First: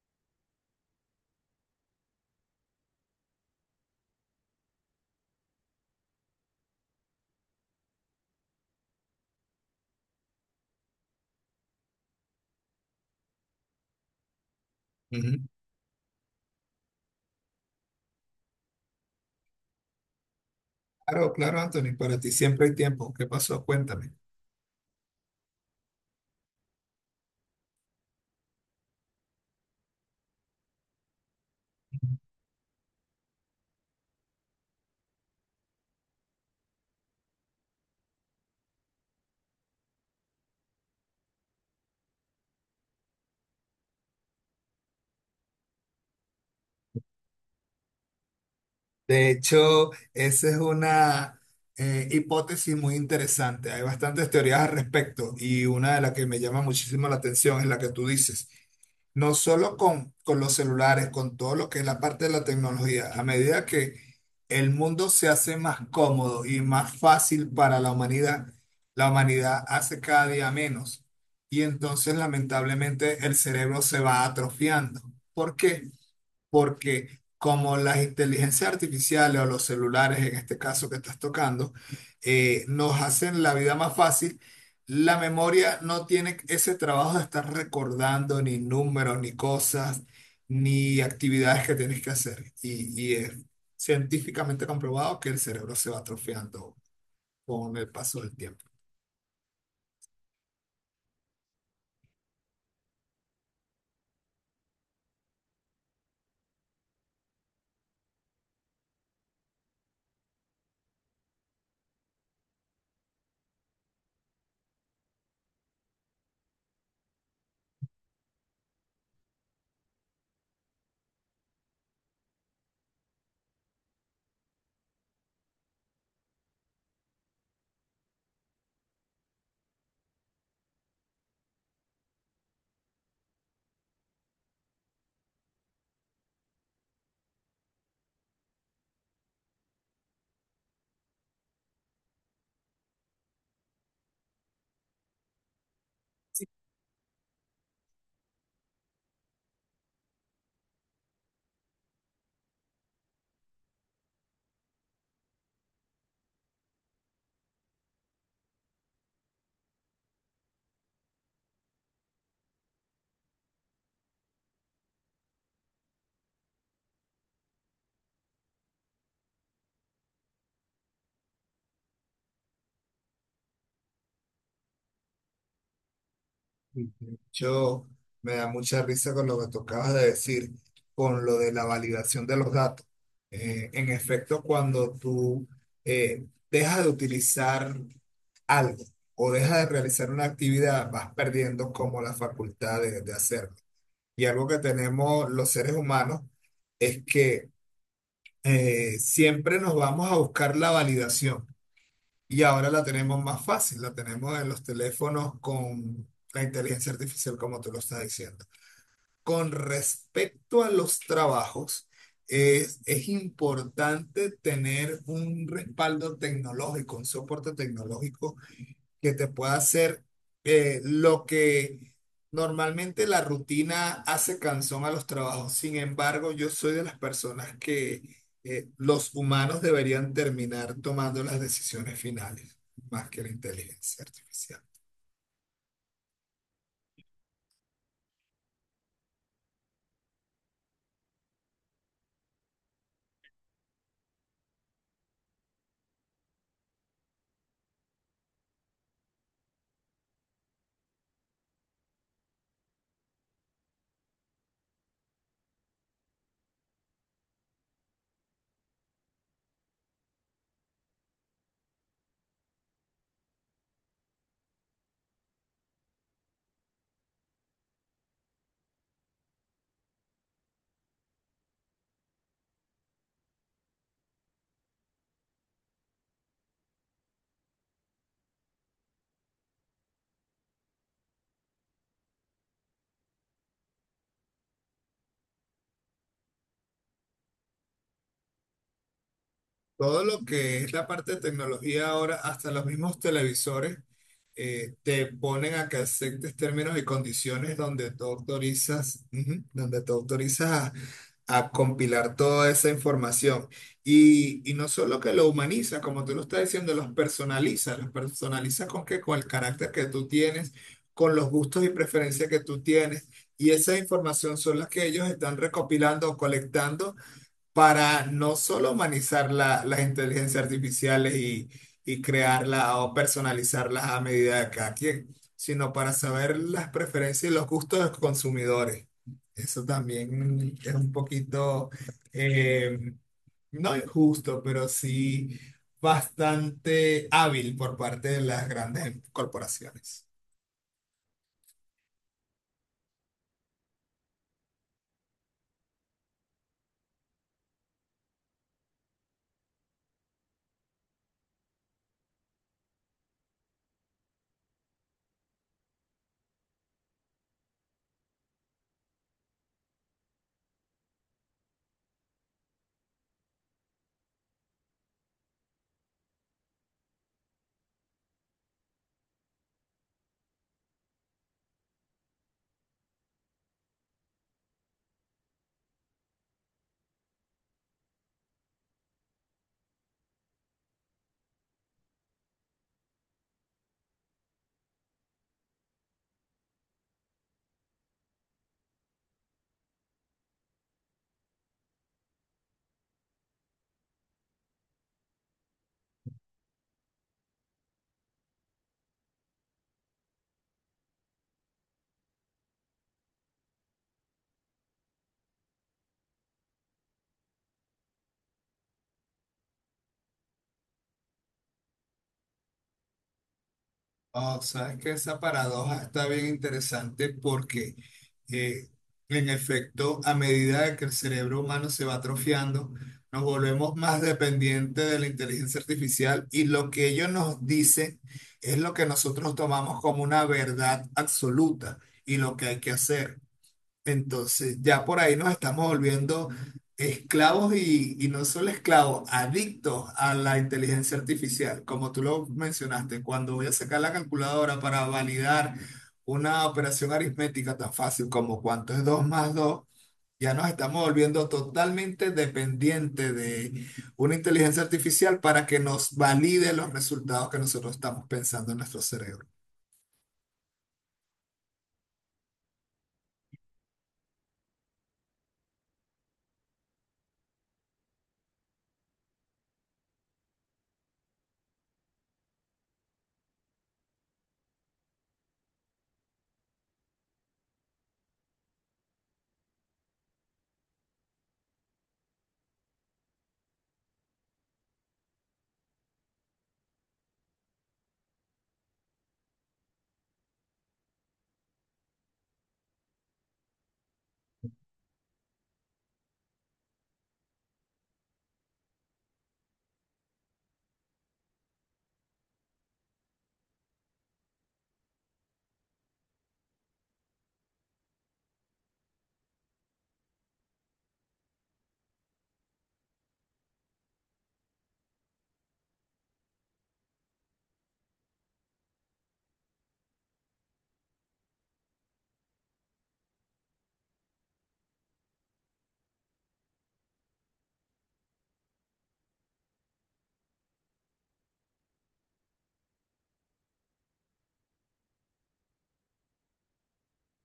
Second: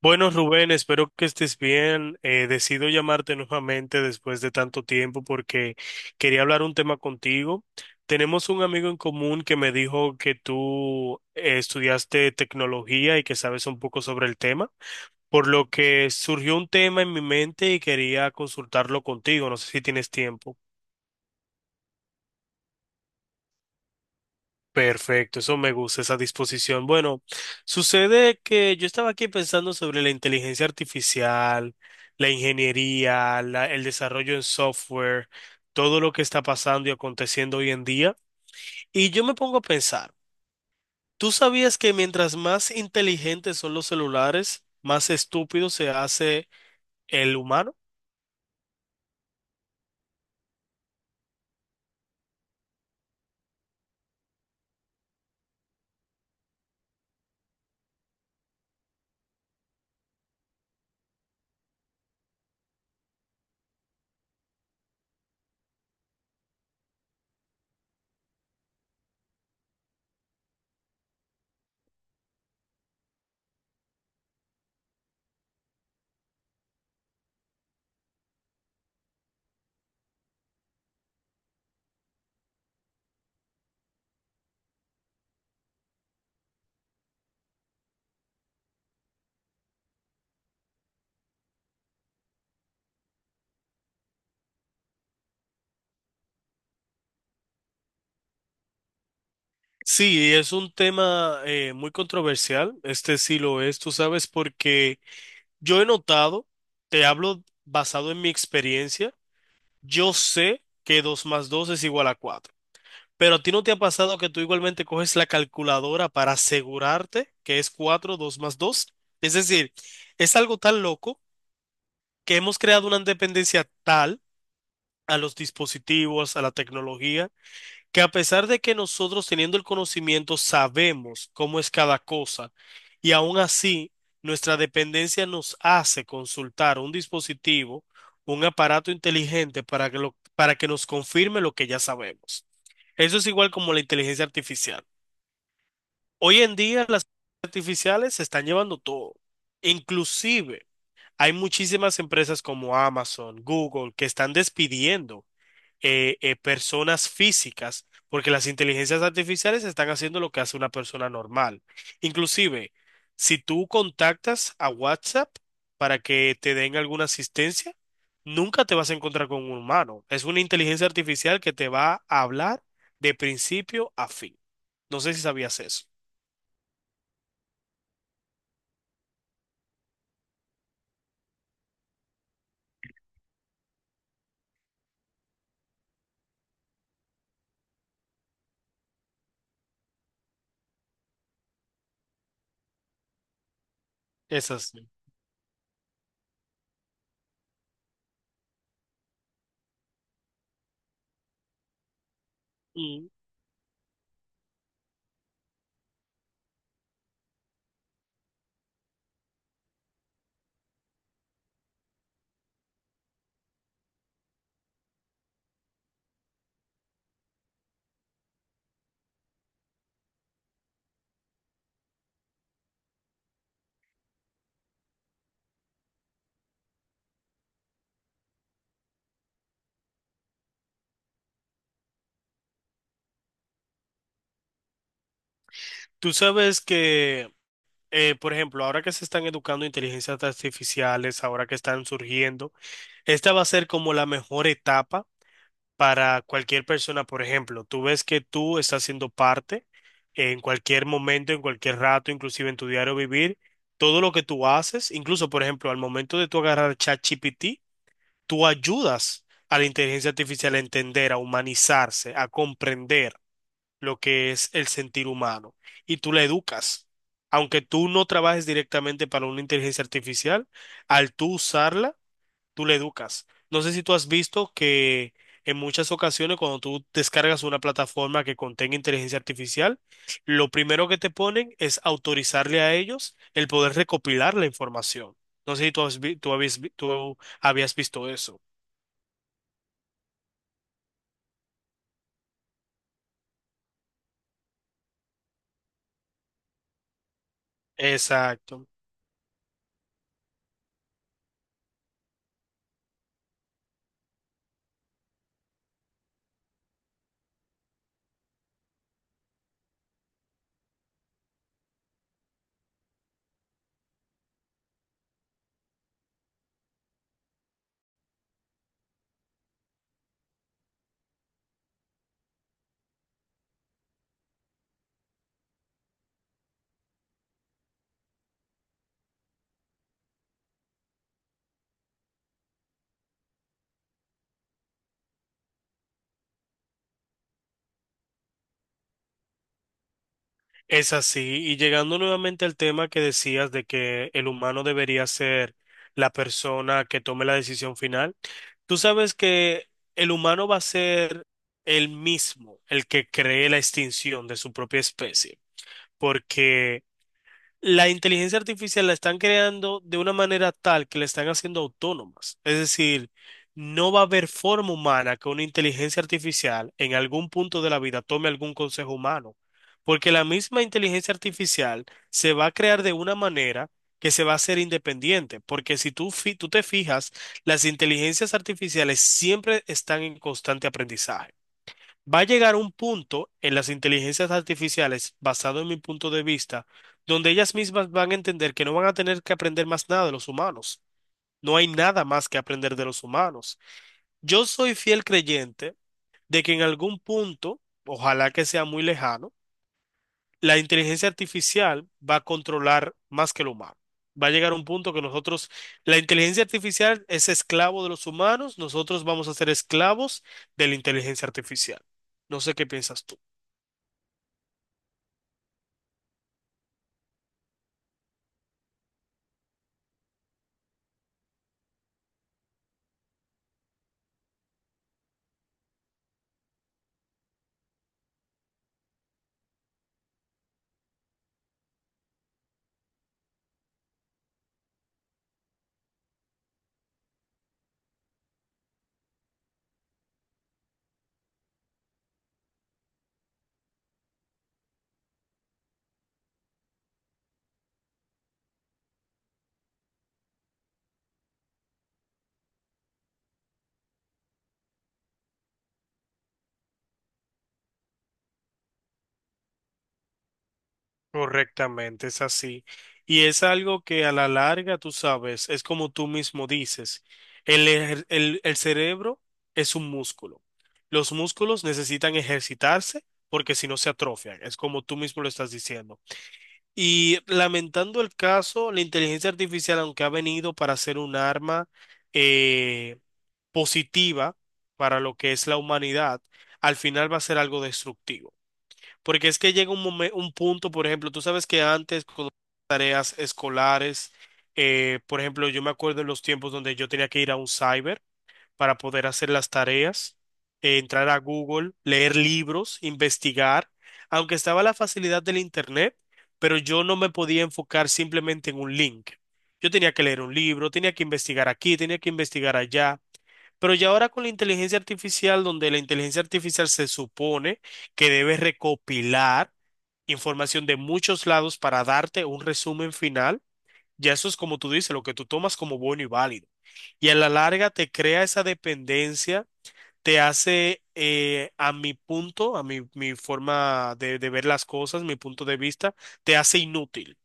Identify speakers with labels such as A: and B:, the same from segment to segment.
A: Bueno, Rubén, espero que estés bien. Decido llamarte nuevamente después de tanto tiempo porque quería hablar un tema contigo. Tenemos un amigo en común que me dijo que tú estudiaste tecnología y que sabes un poco sobre el tema,
B: Ujú.
A: por lo que surgió un tema en mi mente y quería consultarlo contigo. No sé si tienes tiempo.
B: Claro, claro, Anthony, para ti siempre hay tiempo. ¿Qué pasó? Cuéntame.
A: Perfecto, eso me gusta, esa disposición. Bueno, sucede que yo estaba aquí pensando sobre la inteligencia artificial, la ingeniería, el desarrollo en software, todo lo que está pasando y aconteciendo hoy en día. Y yo me pongo a pensar, ¿tú sabías que mientras más inteligentes son los celulares, más estúpido se hace el humano?
B: De hecho, esa es una hipótesis muy interesante. Hay bastantes teorías al respecto y una de las que me llama muchísimo la atención es la que tú dices. No solo con los celulares, con todo lo que es la parte de la tecnología. A medida que el mundo se hace más cómodo y más fácil para la humanidad hace cada día menos. Y entonces, lamentablemente, el cerebro se va atrofiando. ¿Por qué? Porque como las inteligencias artificiales o los celulares, en este caso que estás tocando, nos hacen la vida más fácil, la memoria no tiene ese trabajo de estar recordando ni números, ni cosas, ni actividades que tienes que hacer. Y es científicamente comprobado que el cerebro se va atrofiando con el paso del tiempo.
A: Sí, es un tema muy controversial, este sí lo es, tú sabes, porque yo he notado, te hablo basado en mi experiencia, yo sé que 2 más 2 es igual a 4. Pero a ti no te ha pasado que tú igualmente coges la calculadora para asegurarte que es 4 2 más 2. Es decir, es algo tan loco que hemos creado una dependencia tal a los dispositivos, a la tecnología, que a pesar de que nosotros teniendo el conocimiento sabemos cómo es cada cosa, y aún así nuestra dependencia nos hace consultar un dispositivo, un aparato inteligente para que, para que nos confirme lo que ya sabemos. Eso es igual como la inteligencia artificial. Hoy en día las artificiales se están llevando todo. Inclusive hay muchísimas empresas como Amazon, Google, que están despidiendo personas físicas, porque las inteligencias artificiales están haciendo lo que hace una persona normal. Inclusive, si tú contactas a WhatsApp para que te den alguna asistencia, nunca te vas a encontrar con un humano. Es una inteligencia artificial que te va a hablar de principio a fin. No sé si sabías eso.
B: Yo me da mucha risa con lo que tú acabas de decir, con lo de la validación de los datos. En efecto, cuando tú dejas de utilizar algo o dejas de realizar una actividad, vas perdiendo como la facultad de hacerlo. Y algo
A: Es
B: que
A: así.
B: tenemos los seres humanos es que siempre nos vamos a buscar la validación y ahora la
A: Mm.
B: tenemos más fácil, la tenemos en los teléfonos con la inteligencia artificial, como tú lo estás diciendo. Con respecto a los trabajos, es importante tener un respaldo tecnológico, un soporte tecnológico que te pueda hacer lo que normalmente la rutina hace cansón a los trabajos. Sin embargo, yo soy de las personas que los humanos deberían terminar tomando las decisiones finales, más que la inteligencia artificial.
A: Tú sabes que, por ejemplo, ahora que se están educando inteligencias artificiales, ahora que están surgiendo, esta va a ser como la mejor etapa para cualquier persona, por ejemplo. Tú ves que tú estás siendo parte en cualquier momento, en cualquier rato, inclusive en tu diario vivir, todo lo que tú haces, incluso, por ejemplo, al momento de tú agarrar ChatGPT, tú ayudas a la inteligencia artificial a entender, a humanizarse, a comprender lo que es el sentir humano y tú la educas. Aunque tú no trabajes directamente para una inteligencia artificial, al tú usarla, tú le educas. No sé si tú has visto que en muchas ocasiones cuando tú descargas una plataforma que contenga inteligencia artificial, lo primero que te ponen es autorizarle a ellos el poder recopilar la información. No sé si tú, tú tú habías visto eso.
B: Todo lo que es la parte de tecnología ahora, hasta los mismos televisores te ponen a que aceptes términos y condiciones donde tú
A: Exacto.
B: autorizas, ujú, donde tú autorizas a compilar toda esa información. Y no solo que lo humaniza, como tú lo estás diciendo, los personaliza con qué, con el carácter que tú tienes, con los gustos y preferencias que tú tienes. Y esa información son las que ellos están recopilando o colectando para no solo humanizar la- las inteligencias artificiales y crearlas o personalizarlas a medida de cada quien, sino para saber las preferencias y los gustos de los consumidores. Eso también es un poquito, eh, no injusto, pero sí bastante hábil por parte de las grandes corporaciones.
A: Es así, y llegando nuevamente al tema que decías de que el humano debería ser la persona que tome la decisión final, tú sabes que el humano va a ser el mismo, el que cree la extinción de su propia especie, porque la inteligencia artificial la están creando de una manera tal que la están haciendo autónomas. Es decir, no va a haber forma humana que una inteligencia artificial en algún punto de la vida tome algún consejo humano, porque la misma inteligencia artificial se va a crear de una manera que se va a hacer independiente, porque si tú, fi- tú te fijas, las inteligencias artificiales siempre están en constante aprendizaje. Va a llegar un punto en las inteligencias artificiales, basado en mi punto de vista, donde ellas mismas van a entender que no van a tener que aprender más nada de los humanos. No hay nada más que aprender de los humanos. Yo soy fiel creyente de que en algún punto, ojalá que sea muy lejano, la inteligencia artificial va a controlar más que el humano. Va a llegar un punto que nosotros, la inteligencia artificial es esclavo de los humanos, nosotros vamos a ser esclavos de la inteligencia artificial. No sé qué piensas tú.
B: Oh, sabes que esa paradoja está bien interesante porque, eh, en efecto, a medida de que el cerebro humano se va atrofiando, nos volvemos más dependientes de la inteligencia artificial y lo que ellos nos dicen es lo que nosotros tomamos como una verdad absoluta y lo que hay que hacer. Entonces, ya por ahí nos estamos volviendo esclavos y no solo esclavos, adictos a la inteligencia artificial. Como tú lo mencionaste, cuando voy a sacar la calculadora para validar una operación aritmética tan fácil como cuánto es 2 más 2, ya nos estamos volviendo totalmente dependientes de una inteligencia artificial para que nos valide los resultados que nosotros estamos pensando en nuestro cerebro.
A: Correctamente, es así. Y es algo que a la larga, tú sabes, es como tú mismo dices, el cerebro es un músculo. Los músculos necesitan ejercitarse porque si no se atrofian, es como tú mismo lo estás diciendo. Y lamentando el caso, la inteligencia artificial, aunque ha venido para ser un arma eh, positiva para lo que es la humanidad, al final va a ser algo destructivo. Porque es que llega un punto, por ejemplo, tú sabes que antes con tareas escolares, por ejemplo, yo me acuerdo en los tiempos donde yo tenía que ir a un cyber para poder hacer las tareas, entrar a Google, leer libros, investigar, aunque estaba la facilidad del internet, pero yo no me podía enfocar simplemente en un link. Yo tenía que leer un libro, tenía que investigar aquí, tenía que investigar allá. Pero ya ahora con la inteligencia artificial, donde la inteligencia artificial se supone que debe recopilar información de muchos lados para darte un resumen final. Ya eso es como tú dices, lo que tú tomas como bueno y válido. Y a la larga te crea esa dependencia, te hace, a mi punto, a mi forma de ver las cosas, mi punto de vista, te hace inútil.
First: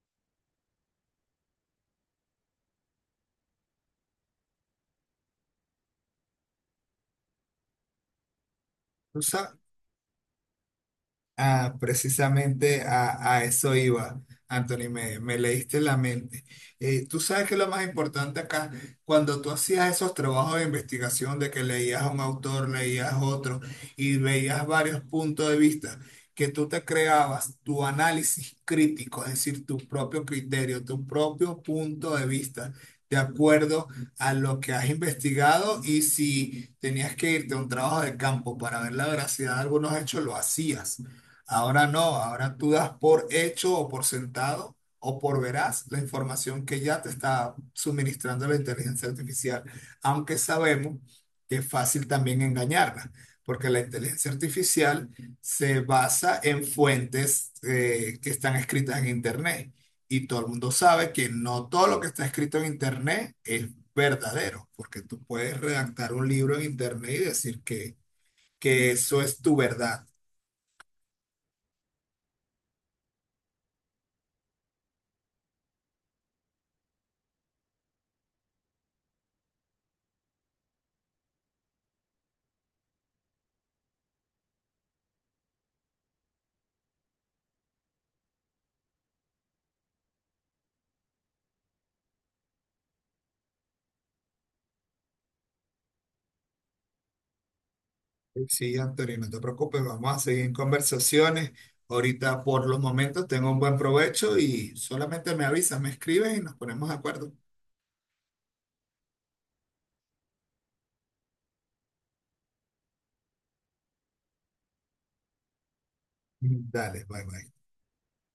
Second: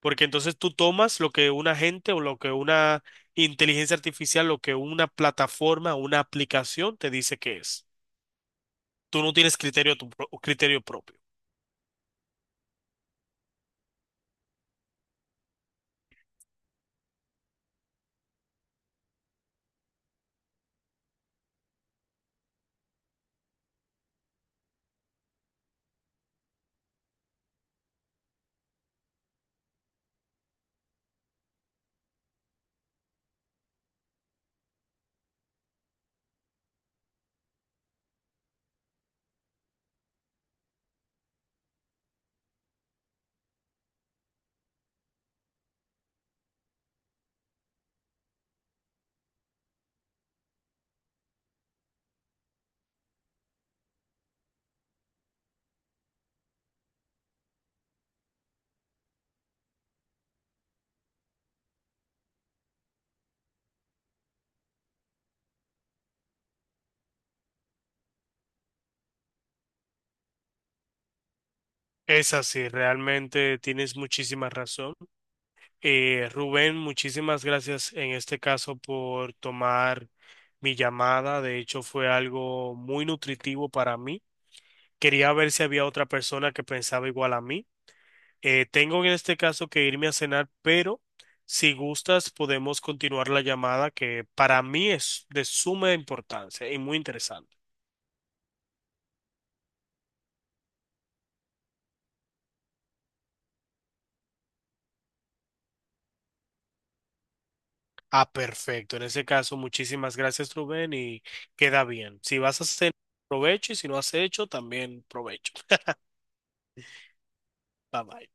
A: Porque entonces tú tomas lo que una gente o lo que una inteligencia artificial, lo que una plataforma, una aplicación te dice que es.
B: Tú
A: Tú no
B: sa-
A: tienes criterio, criterio propio.
B: Ah, precisamente a eso iba, Anthony, me leíste la mente. Tú sabes que lo más importante acá, cuando tú hacías esos trabajos de investigación, de que leías a un autor, leías otro y veías varios puntos de vista, que tú te creabas tu análisis crítico, es decir, tu propio criterio, tu propio punto de vista, de acuerdo a lo que has investigado y si tenías que irte a un trabajo de campo para ver la veracidad de algunos hechos, lo hacías. Ahora no, ahora tú das por hecho o por sentado o por veraz la información que ya te está suministrando la inteligencia artificial, aunque sabemos que es fácil también engañarla, porque la inteligencia artificial se basa en fuentes que están escritas en Internet y todo el mundo sabe que no todo lo que está escrito en Internet es verdadero, porque tú puedes redactar un libro en Internet y decir que eso es tu verdad.
A: Es así, realmente tienes muchísima razón. Rubén, muchísimas gracias en este caso por tomar mi llamada. De hecho, fue algo muy nutritivo para mí. Quería ver si había otra persona que pensaba igual a mí. Tengo en este caso que irme a cenar, pero si gustas podemos continuar la llamada que para mí es de suma importancia y muy interesante.
B: Sí, Antonio, no te preocupes, vamos a seguir en conversaciones. Ahorita por los momentos tengo un buen provecho y solamente me avisas, me escribes y nos ponemos de acuerdo.
A: Ah, perfecto. En ese caso, muchísimas gracias, Rubén, y queda bien. Si vas a hacer, provecho, y si no has hecho, también provecho.
B: Dale, bye bye.
A: Bye bye.